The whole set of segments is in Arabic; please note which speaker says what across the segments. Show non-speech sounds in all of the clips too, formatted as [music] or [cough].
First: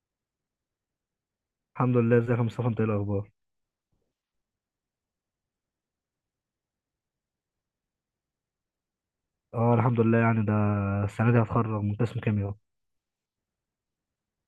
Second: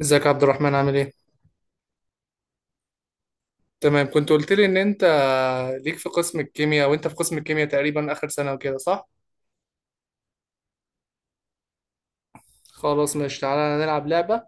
Speaker 1: ازيك يا عبد الرحمن عامل ايه؟
Speaker 2: الحمد لله، ازيك يا مصطفى؟ انت ايه الاخبار؟
Speaker 1: تمام كنت قلت لي ان انت ليك في قسم الكيمياء وانت في قسم الكيمياء تقريبا اخر سنة وكده صح؟
Speaker 2: اه الحمد لله، يعني ده السنه دي هتخرج من قسم كيمياء.
Speaker 1: خلاص ماشي، تعالى نلعب لعبة.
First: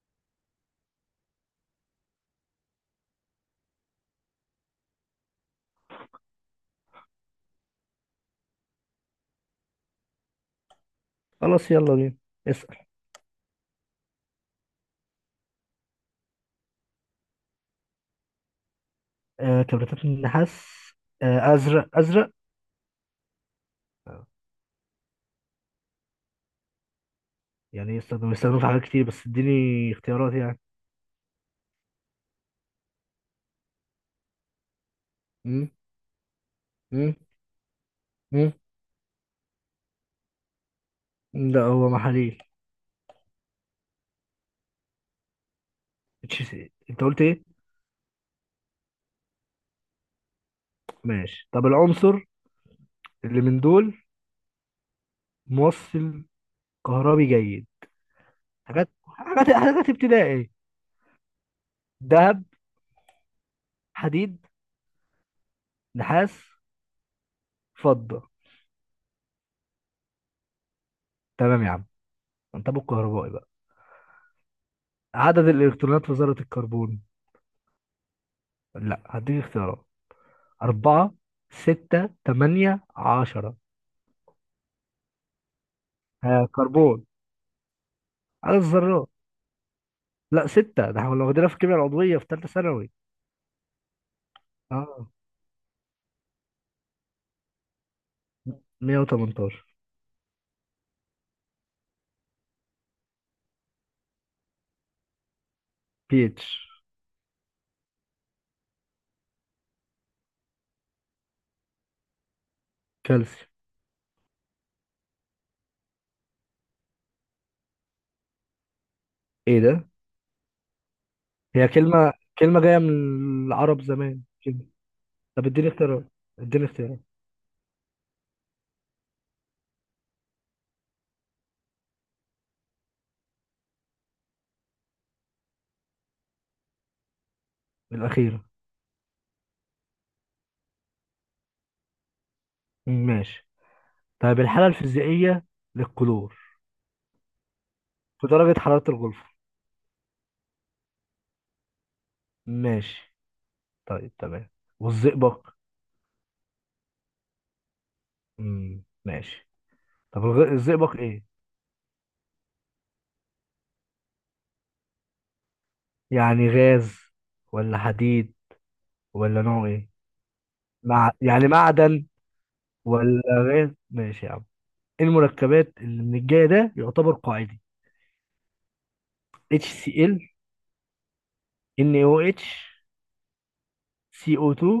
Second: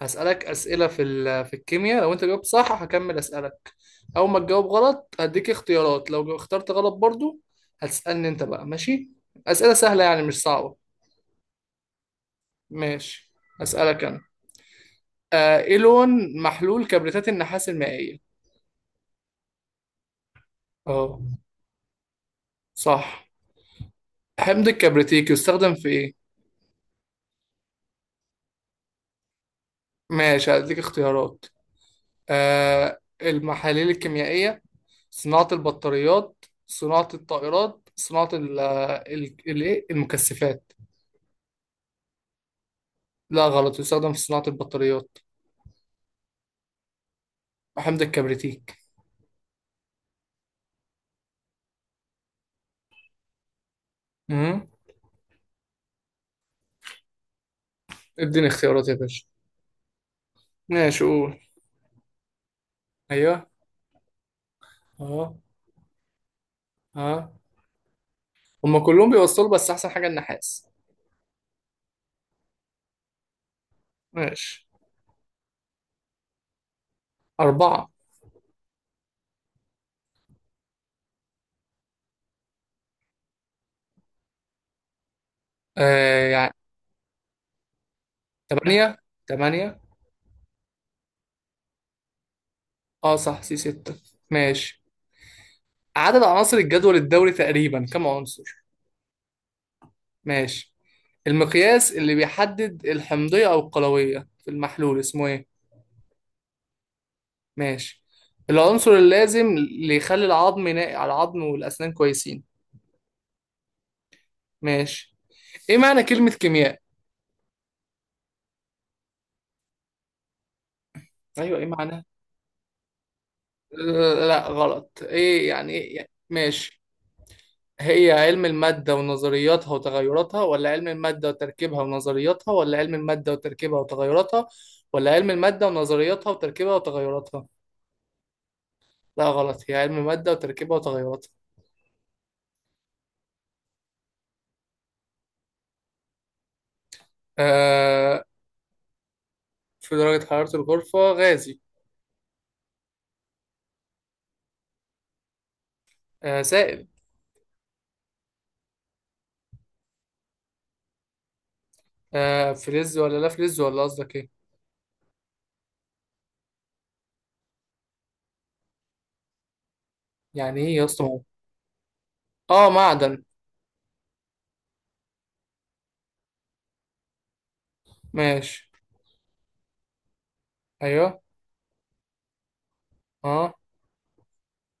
Speaker 1: هسألك اسئلة في الكيمياء. لو انت جاوبت صح هكمل اسألك، اول ما تجاوب غلط هديك اختيارات، لو اخترت غلط برضو هتسألني انت بقى، ماشي؟ اسئلة سهلة يعني مش صعبة.
Speaker 2: خلاص، يلا بينا، اسال.
Speaker 1: ماشي، اسألك انا. آه، ايه لون محلول كبريتات النحاس المائية؟
Speaker 2: كبريتات النحاس.
Speaker 1: اه
Speaker 2: ازرق، ازرق.
Speaker 1: صح.
Speaker 2: آه.
Speaker 1: حمض الكبريتيك يستخدم في ايه؟
Speaker 2: يعني يستخدموا في حاجات كتير، بس اديني اختيارات
Speaker 1: ماشي،
Speaker 2: يعني.
Speaker 1: هديك اختيارات. المحاليل الكيميائية، صناعة
Speaker 2: امم
Speaker 1: البطاريات، صناعة
Speaker 2: امم
Speaker 1: الطائرات، صناعة
Speaker 2: امم
Speaker 1: الإيه؟ المكثفات.
Speaker 2: لا، هو محاليل.
Speaker 1: لا غلط، يستخدم في صناعة البطاريات،
Speaker 2: اتش سي، انت قلت ايه؟
Speaker 1: حمض الكبريتيك.
Speaker 2: ماشي. طب العنصر اللي من دول
Speaker 1: مم.
Speaker 2: موصل كهربي جيد؟
Speaker 1: اديني اختيارات
Speaker 2: حاجات
Speaker 1: يا باشا.
Speaker 2: حاجات حاجات ابتدائي.
Speaker 1: ماشي، قول.
Speaker 2: ذهب.
Speaker 1: ايوه.
Speaker 2: حديد.
Speaker 1: اه.
Speaker 2: نحاس.
Speaker 1: اه.
Speaker 2: فضة.
Speaker 1: هما كلهم بيوصلوا بس احسن حاجة النحاس.
Speaker 2: تمام يا عم، انت ابو الكهربائي بقى.
Speaker 1: ماشي.
Speaker 2: عدد الإلكترونات في ذرة الكربون؟
Speaker 1: أربعة.
Speaker 2: لا، هديك اختيارات. أربعة، ستة، تمانية، عشرة.
Speaker 1: آه
Speaker 2: ها،
Speaker 1: يعني.
Speaker 2: كربون، عدد
Speaker 1: تمانية.
Speaker 2: الذرات.
Speaker 1: تمانية.
Speaker 2: لا، ستة، ده احنا كنا واخدينها في الكيمياء العضوية في تالتة ثانوي.
Speaker 1: اه صح، سي ستة. ماشي،
Speaker 2: اه.
Speaker 1: عدد عناصر الجدول الدوري تقريبا كم عنصر؟
Speaker 2: 118.
Speaker 1: ماشي. المقياس اللي بيحدد الحمضية أو القلوية في المحلول اسمه إيه؟
Speaker 2: بي اتش.
Speaker 1: ماشي. العنصر اللازم اللي يخلي العظم ناقي على العظم والأسنان كويسين.
Speaker 2: كالسيوم.
Speaker 1: ماشي. إيه معنى كلمة كيمياء؟
Speaker 2: ايه ده؟
Speaker 1: أيوه، إيه
Speaker 2: هي
Speaker 1: معنى؟
Speaker 2: كلمة جاية من العرب زمان
Speaker 1: لا
Speaker 2: كده.
Speaker 1: غلط.
Speaker 2: طب
Speaker 1: إيه
Speaker 2: اديني
Speaker 1: يعني
Speaker 2: اختيارات، اديني
Speaker 1: ماشي.
Speaker 2: اختيارات.
Speaker 1: هي علم المادة ونظرياتها وتغيراتها، ولا علم المادة وتركيبها ونظرياتها، ولا علم المادة وتركيبها وتغيراتها، ولا علم المادة ونظرياتها وتركيبها وتغيراتها؟
Speaker 2: الأخيرة.
Speaker 1: لا غلط، هي علم المادة وتركيبها وتغيراتها.
Speaker 2: ماشي. طيب الحالة الفيزيائية للكلور
Speaker 1: آه،
Speaker 2: في درجة حرارة الغرفة؟
Speaker 1: في درجة حرارة الغرفة غازي.
Speaker 2: ماشي، طيب تمام. والزئبق؟
Speaker 1: آه سائل.
Speaker 2: مم، ماشي. طب الزئبق ايه؟
Speaker 1: آه فلز ولا لا فلز، ولا قصدك ايه؟
Speaker 2: يعني غاز ولا حديد ولا نوع ايه؟
Speaker 1: يعني ايه يا اسطى
Speaker 2: مع يعني معدن؟
Speaker 1: اه معدن.
Speaker 2: ولا غاز؟ ماشي يا عم. إيه المركبات اللي من الجاي ده يعتبر قاعدي؟
Speaker 1: ماشي.
Speaker 2: HCl.
Speaker 1: ايوه.
Speaker 2: NaOH.
Speaker 1: اه.
Speaker 2: CO2.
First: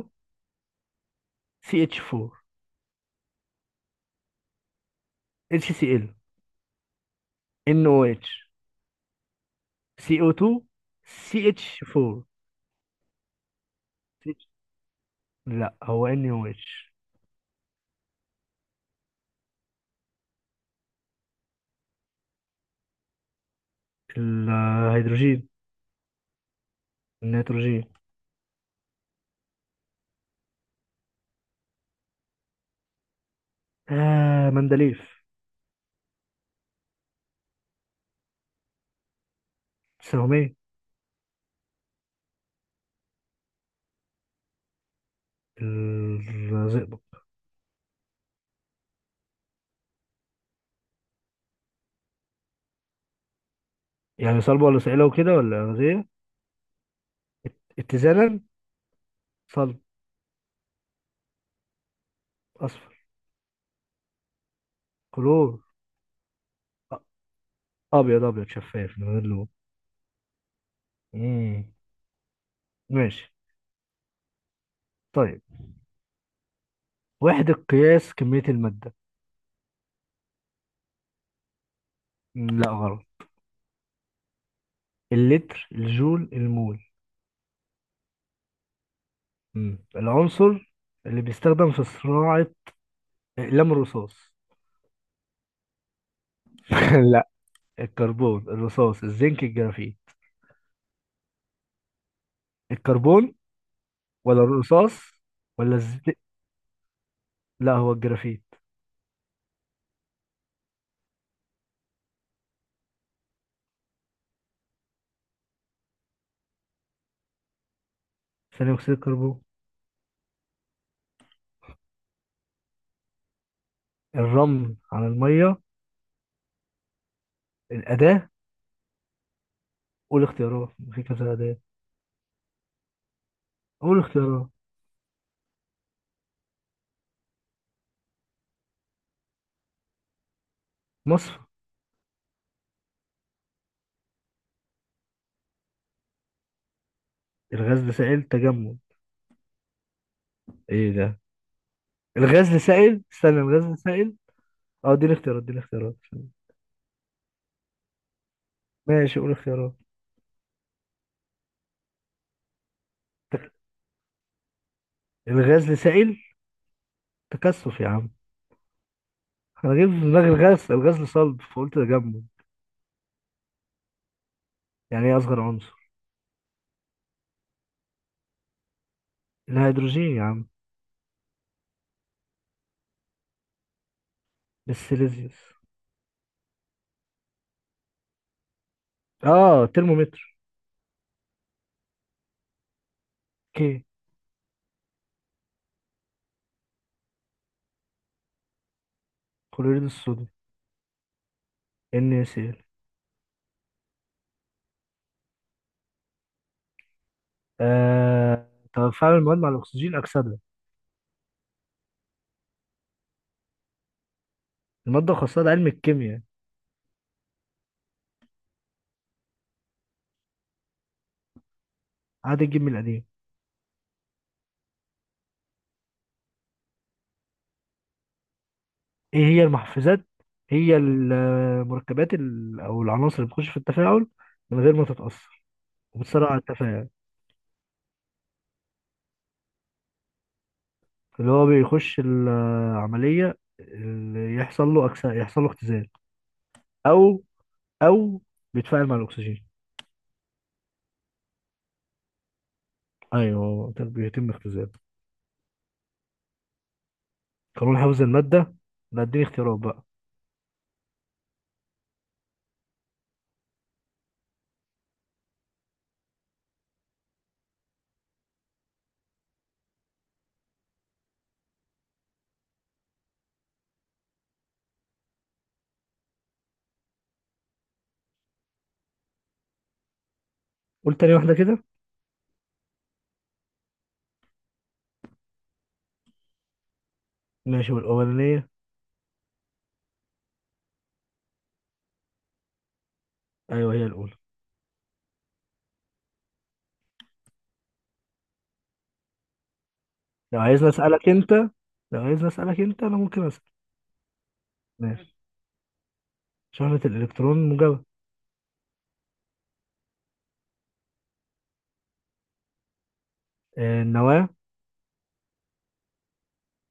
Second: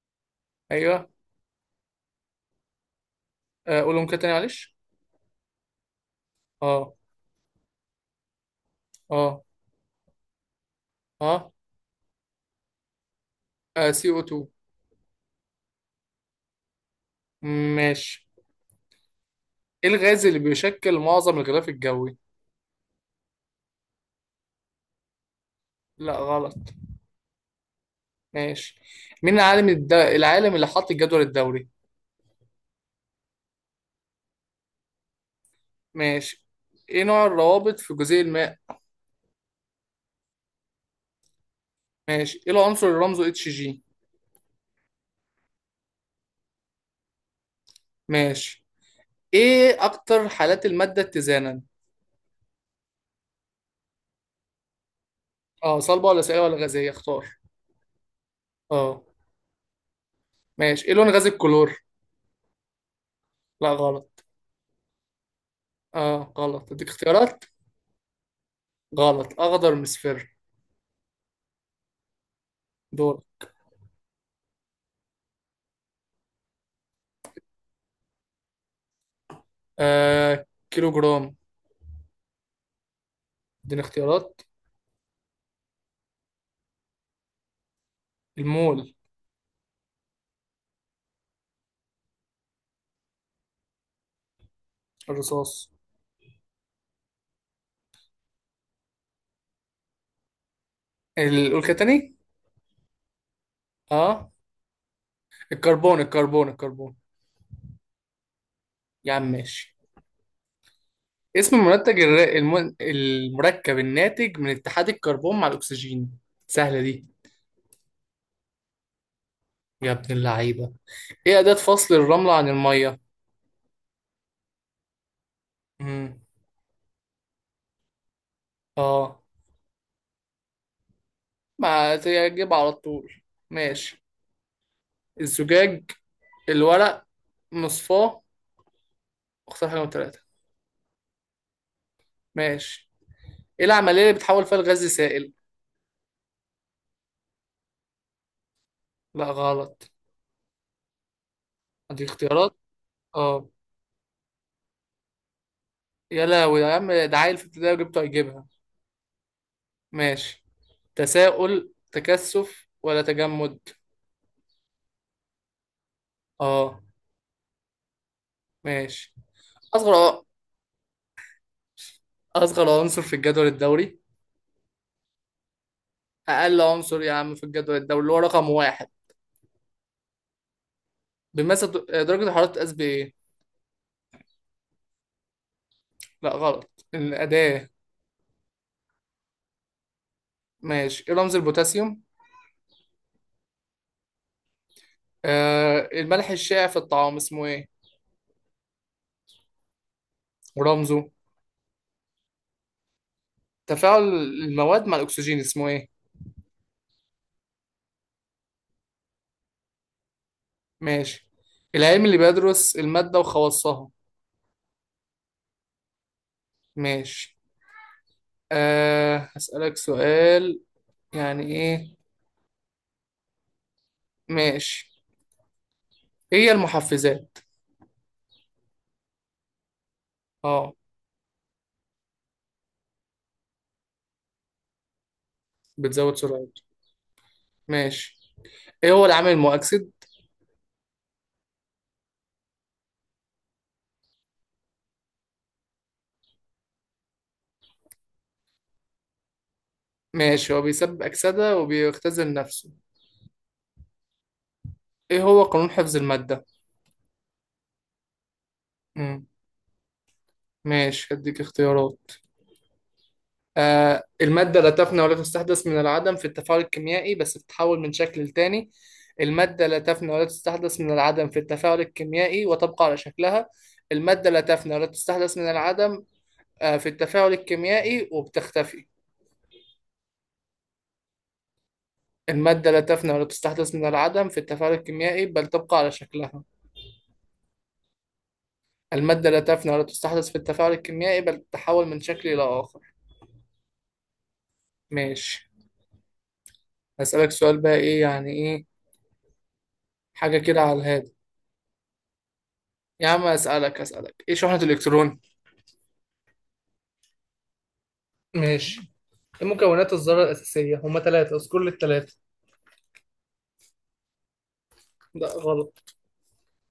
Speaker 1: ايوه.
Speaker 2: CH4.
Speaker 1: آه قولهم كده تاني معلش.
Speaker 2: HCl.
Speaker 1: اه.
Speaker 2: NaOH.
Speaker 1: اه.
Speaker 2: CO2.
Speaker 1: اه,
Speaker 2: CH4.
Speaker 1: آه سي او 2.
Speaker 2: لا، هو NaOH.
Speaker 1: ماشي، ايه الغاز اللي بيشكل معظم الغلاف الجوي؟
Speaker 2: الهيدروجين.
Speaker 1: لا غلط.
Speaker 2: النيتروجين.
Speaker 1: ماشي. مين العالم اللي حط الجدول الدوري؟
Speaker 2: مندليف.
Speaker 1: ماشي. ايه نوع الروابط في جزيء الماء؟
Speaker 2: سهمية.
Speaker 1: ماشي. ايه العنصر اللي رمزه اتش جي؟
Speaker 2: الزئبق.
Speaker 1: ماشي. ايه اكتر حالات المادة اتزانا؟
Speaker 2: يعني صلب ولا صعيلة وكده ولا
Speaker 1: اه
Speaker 2: غازية؟
Speaker 1: صلبة ولا سائلة ولا غازية، اختار.
Speaker 2: اتزانا.
Speaker 1: اه.
Speaker 2: صلب.
Speaker 1: ماشي. ايه لون غاز الكلور؟
Speaker 2: أصفر.
Speaker 1: لا غلط.
Speaker 2: كلور.
Speaker 1: اه غلط، اديك
Speaker 2: أ-
Speaker 1: اختيارات.
Speaker 2: أبيض، أبيض، شفاف من غير
Speaker 1: غلط،
Speaker 2: لون.
Speaker 1: اخضر مصفر.
Speaker 2: مم.
Speaker 1: دور.
Speaker 2: ماشي. طيب وحدة قياس كمية المادة؟
Speaker 1: آه كيلو جرام.
Speaker 2: مم، لا غلط.
Speaker 1: اديني اختيارات.
Speaker 2: اللتر، الجول، المول.
Speaker 1: المول.
Speaker 2: العنصر اللي بيستخدم في صناعة أقلام الرصاص.
Speaker 1: الرصاص.
Speaker 2: [laughs] لا. الكربون، الرصاص، الزنك، الجرافيت.
Speaker 1: قول كده تاني.
Speaker 2: الكربون.
Speaker 1: اه.
Speaker 2: ولا الرصاص؟ ولا
Speaker 1: الكربون،
Speaker 2: الزنك؟
Speaker 1: الكربون، الكربون.
Speaker 2: لا، هو الجرافيت.
Speaker 1: يا عم ماشي. اسم المنتج المركب الناتج من اتحاد الكربون مع الاكسجين، سهلة دي.
Speaker 2: ثاني أكسيد الكربون.
Speaker 1: يا ابن اللعيبة. ايه اداة فصل الرملة عن المية؟
Speaker 2: الرمل على المية؟ الأداة؟
Speaker 1: اه.
Speaker 2: قول اختيارات، في كذا أداة.
Speaker 1: ما تجيب على طول؟
Speaker 2: قول
Speaker 1: ماشي.
Speaker 2: اختيارات.
Speaker 1: الزجاج، الورق، مصفاه، اختار حاجة من ثلاثة.
Speaker 2: مصفى.
Speaker 1: ماشي. ايه العملية اللي بتحول فيها الغاز لسائل؟
Speaker 2: الغاز لسائل؟ تجمد.
Speaker 1: لا غلط.
Speaker 2: ايه ده؟
Speaker 1: ادي
Speaker 2: الغاز
Speaker 1: اختيارات.
Speaker 2: لسائل، استنى،
Speaker 1: اه.
Speaker 2: الغاز لسائل. اه، دي الاختيارات، دي الاختيارات.
Speaker 1: يا لهوي يا عم، ده عيل في ابتدائي وجبته هيجيبها.
Speaker 2: ماشي، قول اختيارات.
Speaker 1: ماشي. تساؤل، تكثف ولا
Speaker 2: تك...
Speaker 1: تجمد؟
Speaker 2: الغاز لسائل،
Speaker 1: اه.
Speaker 2: تكثف يا عم.
Speaker 1: ماشي.
Speaker 2: انا جايب في
Speaker 1: اصغر
Speaker 2: دماغي الغاز لصلب، فقلت تجمد.
Speaker 1: اصغر عنصر في الجدول الدوري،
Speaker 2: يعني ايه اصغر عنصر؟
Speaker 1: اقل عنصر يا عم في الجدول الدوري اللي هو رقم واحد
Speaker 2: الهيدروجين يا عم.
Speaker 1: بيمثل. درجة الحرارة بتتقاس بايه؟
Speaker 2: السيليزيوس.
Speaker 1: لا غلط، الأداة.
Speaker 2: اه، ترمومتر.
Speaker 1: ماشي. إيه رمز البوتاسيوم؟
Speaker 2: اوكي.
Speaker 1: آه الملح الشائع في الطعام اسمه إيه؟
Speaker 2: كلوريد الصوديوم.
Speaker 1: ورمزه؟
Speaker 2: ان سي ال.
Speaker 1: تفاعل المواد مع الأكسجين اسمه إيه؟
Speaker 2: تفاعل المواد مع الاكسجين، اكسده.
Speaker 1: ماشي. العلم اللي بيدرس المادة وخواصها.
Speaker 2: الماده خاصه، ده علم الكيمياء.
Speaker 1: ماشي. آه هسألك سؤال. يعني إيه؟
Speaker 2: عاد الجيم القديم.
Speaker 1: ماشي. إيه هي المحفزات؟
Speaker 2: ايه هي المحفزات؟
Speaker 1: آه
Speaker 2: هي المركبات او العناصر اللي بتخش في التفاعل من غير ما تتأثر.
Speaker 1: بتزود
Speaker 2: وبتسرع
Speaker 1: سرعة.
Speaker 2: التفاعل.
Speaker 1: ماشي. إيه هو العامل المؤكسد؟
Speaker 2: اللي هو بيخش العملية، اللي يحصل له يحصل له اختزال، او او بيتفاعل مع الاكسجين.
Speaker 1: ماشي، هو بيسبب أكسدة وبيختزل نفسه.
Speaker 2: ايوه، ده بيتم اختزال.
Speaker 1: إيه هو قانون حفظ المادة؟
Speaker 2: قانون حفظ المادة؟ لا، اديني
Speaker 1: مم.
Speaker 2: اختيارات بقى.
Speaker 1: ماشي، هديك اختيارات. آه، المادة لا تفنى ولا تستحدث من العدم في التفاعل الكيميائي بس بتتحول من شكل لتاني. المادة لا تفنى ولا تستحدث من العدم في التفاعل الكيميائي وتبقى على شكلها. المادة لا تفنى ولا تستحدث من العدم، آه، في التفاعل الكيميائي وبتختفي.
Speaker 2: قول تاني واحدة كده.
Speaker 1: المادة لا تفنى ولا تستحدث من العدم في التفاعل الكيميائي بل تبقى على شكلها.
Speaker 2: ماشي، والاولانية؟
Speaker 1: المادة لا تفنى ولا تستحدث في التفاعل الكيميائي بل تتحول من شكل إلى آخر.
Speaker 2: ايوه، هي الاولى.
Speaker 1: ماشي. هسألك سؤال بقى، إيه يعني إيه، حاجة
Speaker 2: لو
Speaker 1: كده
Speaker 2: عايزني
Speaker 1: على
Speaker 2: اسألك
Speaker 1: الهادي.
Speaker 2: انت لو عايزني اسألك انت، انا
Speaker 1: يا عم
Speaker 2: ممكن اسأل.
Speaker 1: أسألك إيه شحنة
Speaker 2: ماشي.
Speaker 1: الإلكترون؟
Speaker 2: شحنة الالكترون موجبة.
Speaker 1: ماشي. ايه مكونات الذرة الأساسية؟ هما ثلاثة، اذكر لي الثلاثة.
Speaker 2: النواة.
Speaker 1: لا غلط.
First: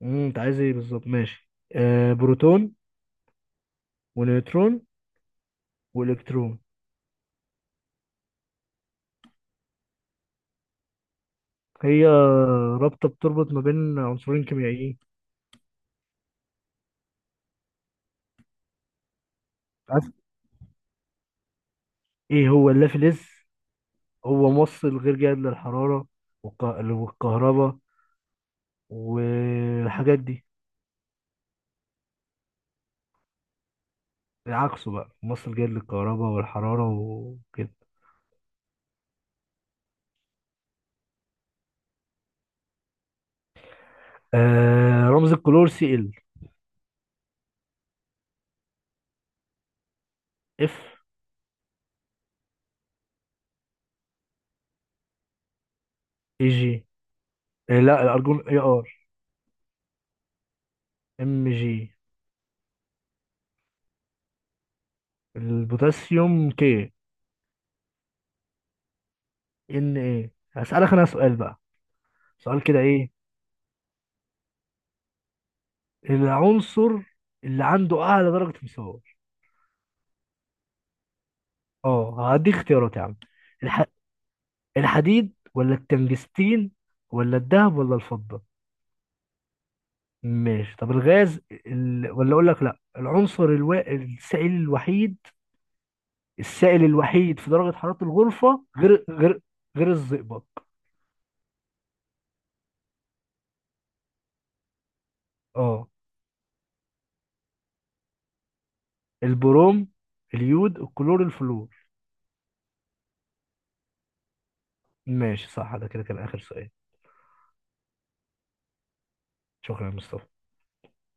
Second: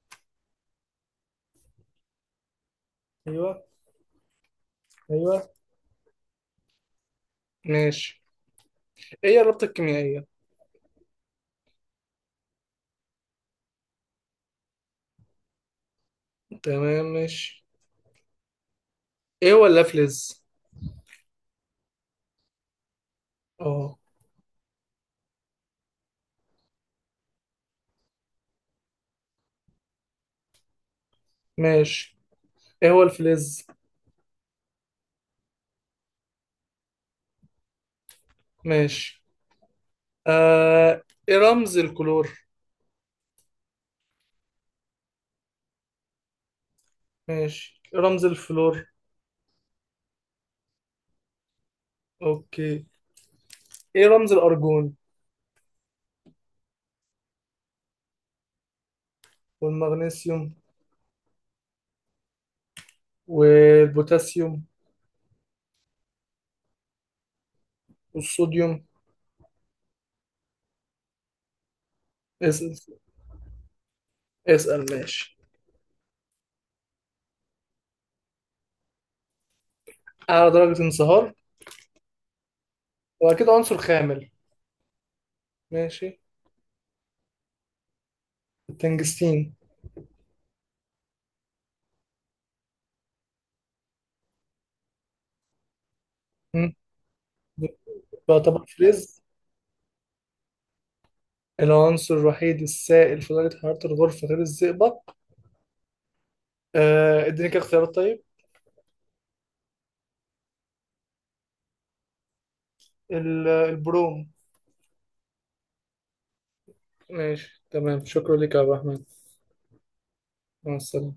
Speaker 2: انت عايز ايه بالظبط؟ ماشي. بروتون.
Speaker 1: أيوه.
Speaker 2: ونيوترون.
Speaker 1: أيوه.
Speaker 2: والكترون.
Speaker 1: ماشي. ايه هي الرابطة الكيميائية؟
Speaker 2: هي رابطه بتربط ما بين عنصرين كيميائيين.
Speaker 1: تمام، ماشي. ايه هو
Speaker 2: عارف،
Speaker 1: اللافلز؟
Speaker 2: ايه هو اللافلز؟
Speaker 1: اه.
Speaker 2: هو موصل غير جيد للحراره، والكهرباء والحاجات دي.
Speaker 1: ماشي. ايه هو الفلز؟
Speaker 2: عكسه بقى، موصل جيد للكهرباء والحراره وكده.
Speaker 1: ماشي. آه ايه رمز الكلور؟
Speaker 2: رمز الكلور، سي ال.
Speaker 1: ماشي. ايه رمز الفلور؟
Speaker 2: اف.
Speaker 1: اوكي. ايه رمز الأرجون؟
Speaker 2: اي جي. لا، الارجون اي ار.
Speaker 1: والمغنيسيوم؟
Speaker 2: ام جي.
Speaker 1: والبوتاسيوم؟
Speaker 2: البوتاسيوم كي.
Speaker 1: والصوديوم؟
Speaker 2: ان ايه. هسألك انا سؤال بقى، سؤال
Speaker 1: اسأل.
Speaker 2: كده، ايه
Speaker 1: اسأل ماشي.
Speaker 2: العنصر اللي عنده اعلى درجة مساواة؟
Speaker 1: أعلى درجة انصهار،
Speaker 2: اه، هدي اختيارات يا عم.
Speaker 1: وأكيد عنصر
Speaker 2: الح...
Speaker 1: خامل.
Speaker 2: الحديد ولا
Speaker 1: ماشي.
Speaker 2: التنجستين؟ ولا الذهب ولا الفضة؟
Speaker 1: تنجستين.
Speaker 2: ماشي. طب الغاز ولا اقول لك، لا، العنصر السائل الوحيد.
Speaker 1: مم.
Speaker 2: السائل الوحيد في درجة حرارة الغرفة،
Speaker 1: بيعتبر
Speaker 2: غير
Speaker 1: فلز.
Speaker 2: غير غير الزئبق.
Speaker 1: العنصر الوحيد السائل في درجة حرارة الغرفة غير الزئبق.
Speaker 2: اه.
Speaker 1: آه اديني كده اختيارات طيب.
Speaker 2: البروم، اليود، الكلور، الفلور.
Speaker 1: البروم.
Speaker 2: ماشي صح، ده كده كان اخر سؤال.
Speaker 1: ماشي تمام، شكرا لك يا عبد الرحمن.
Speaker 2: شكرا يا مصطفى.
Speaker 1: مع السلامة.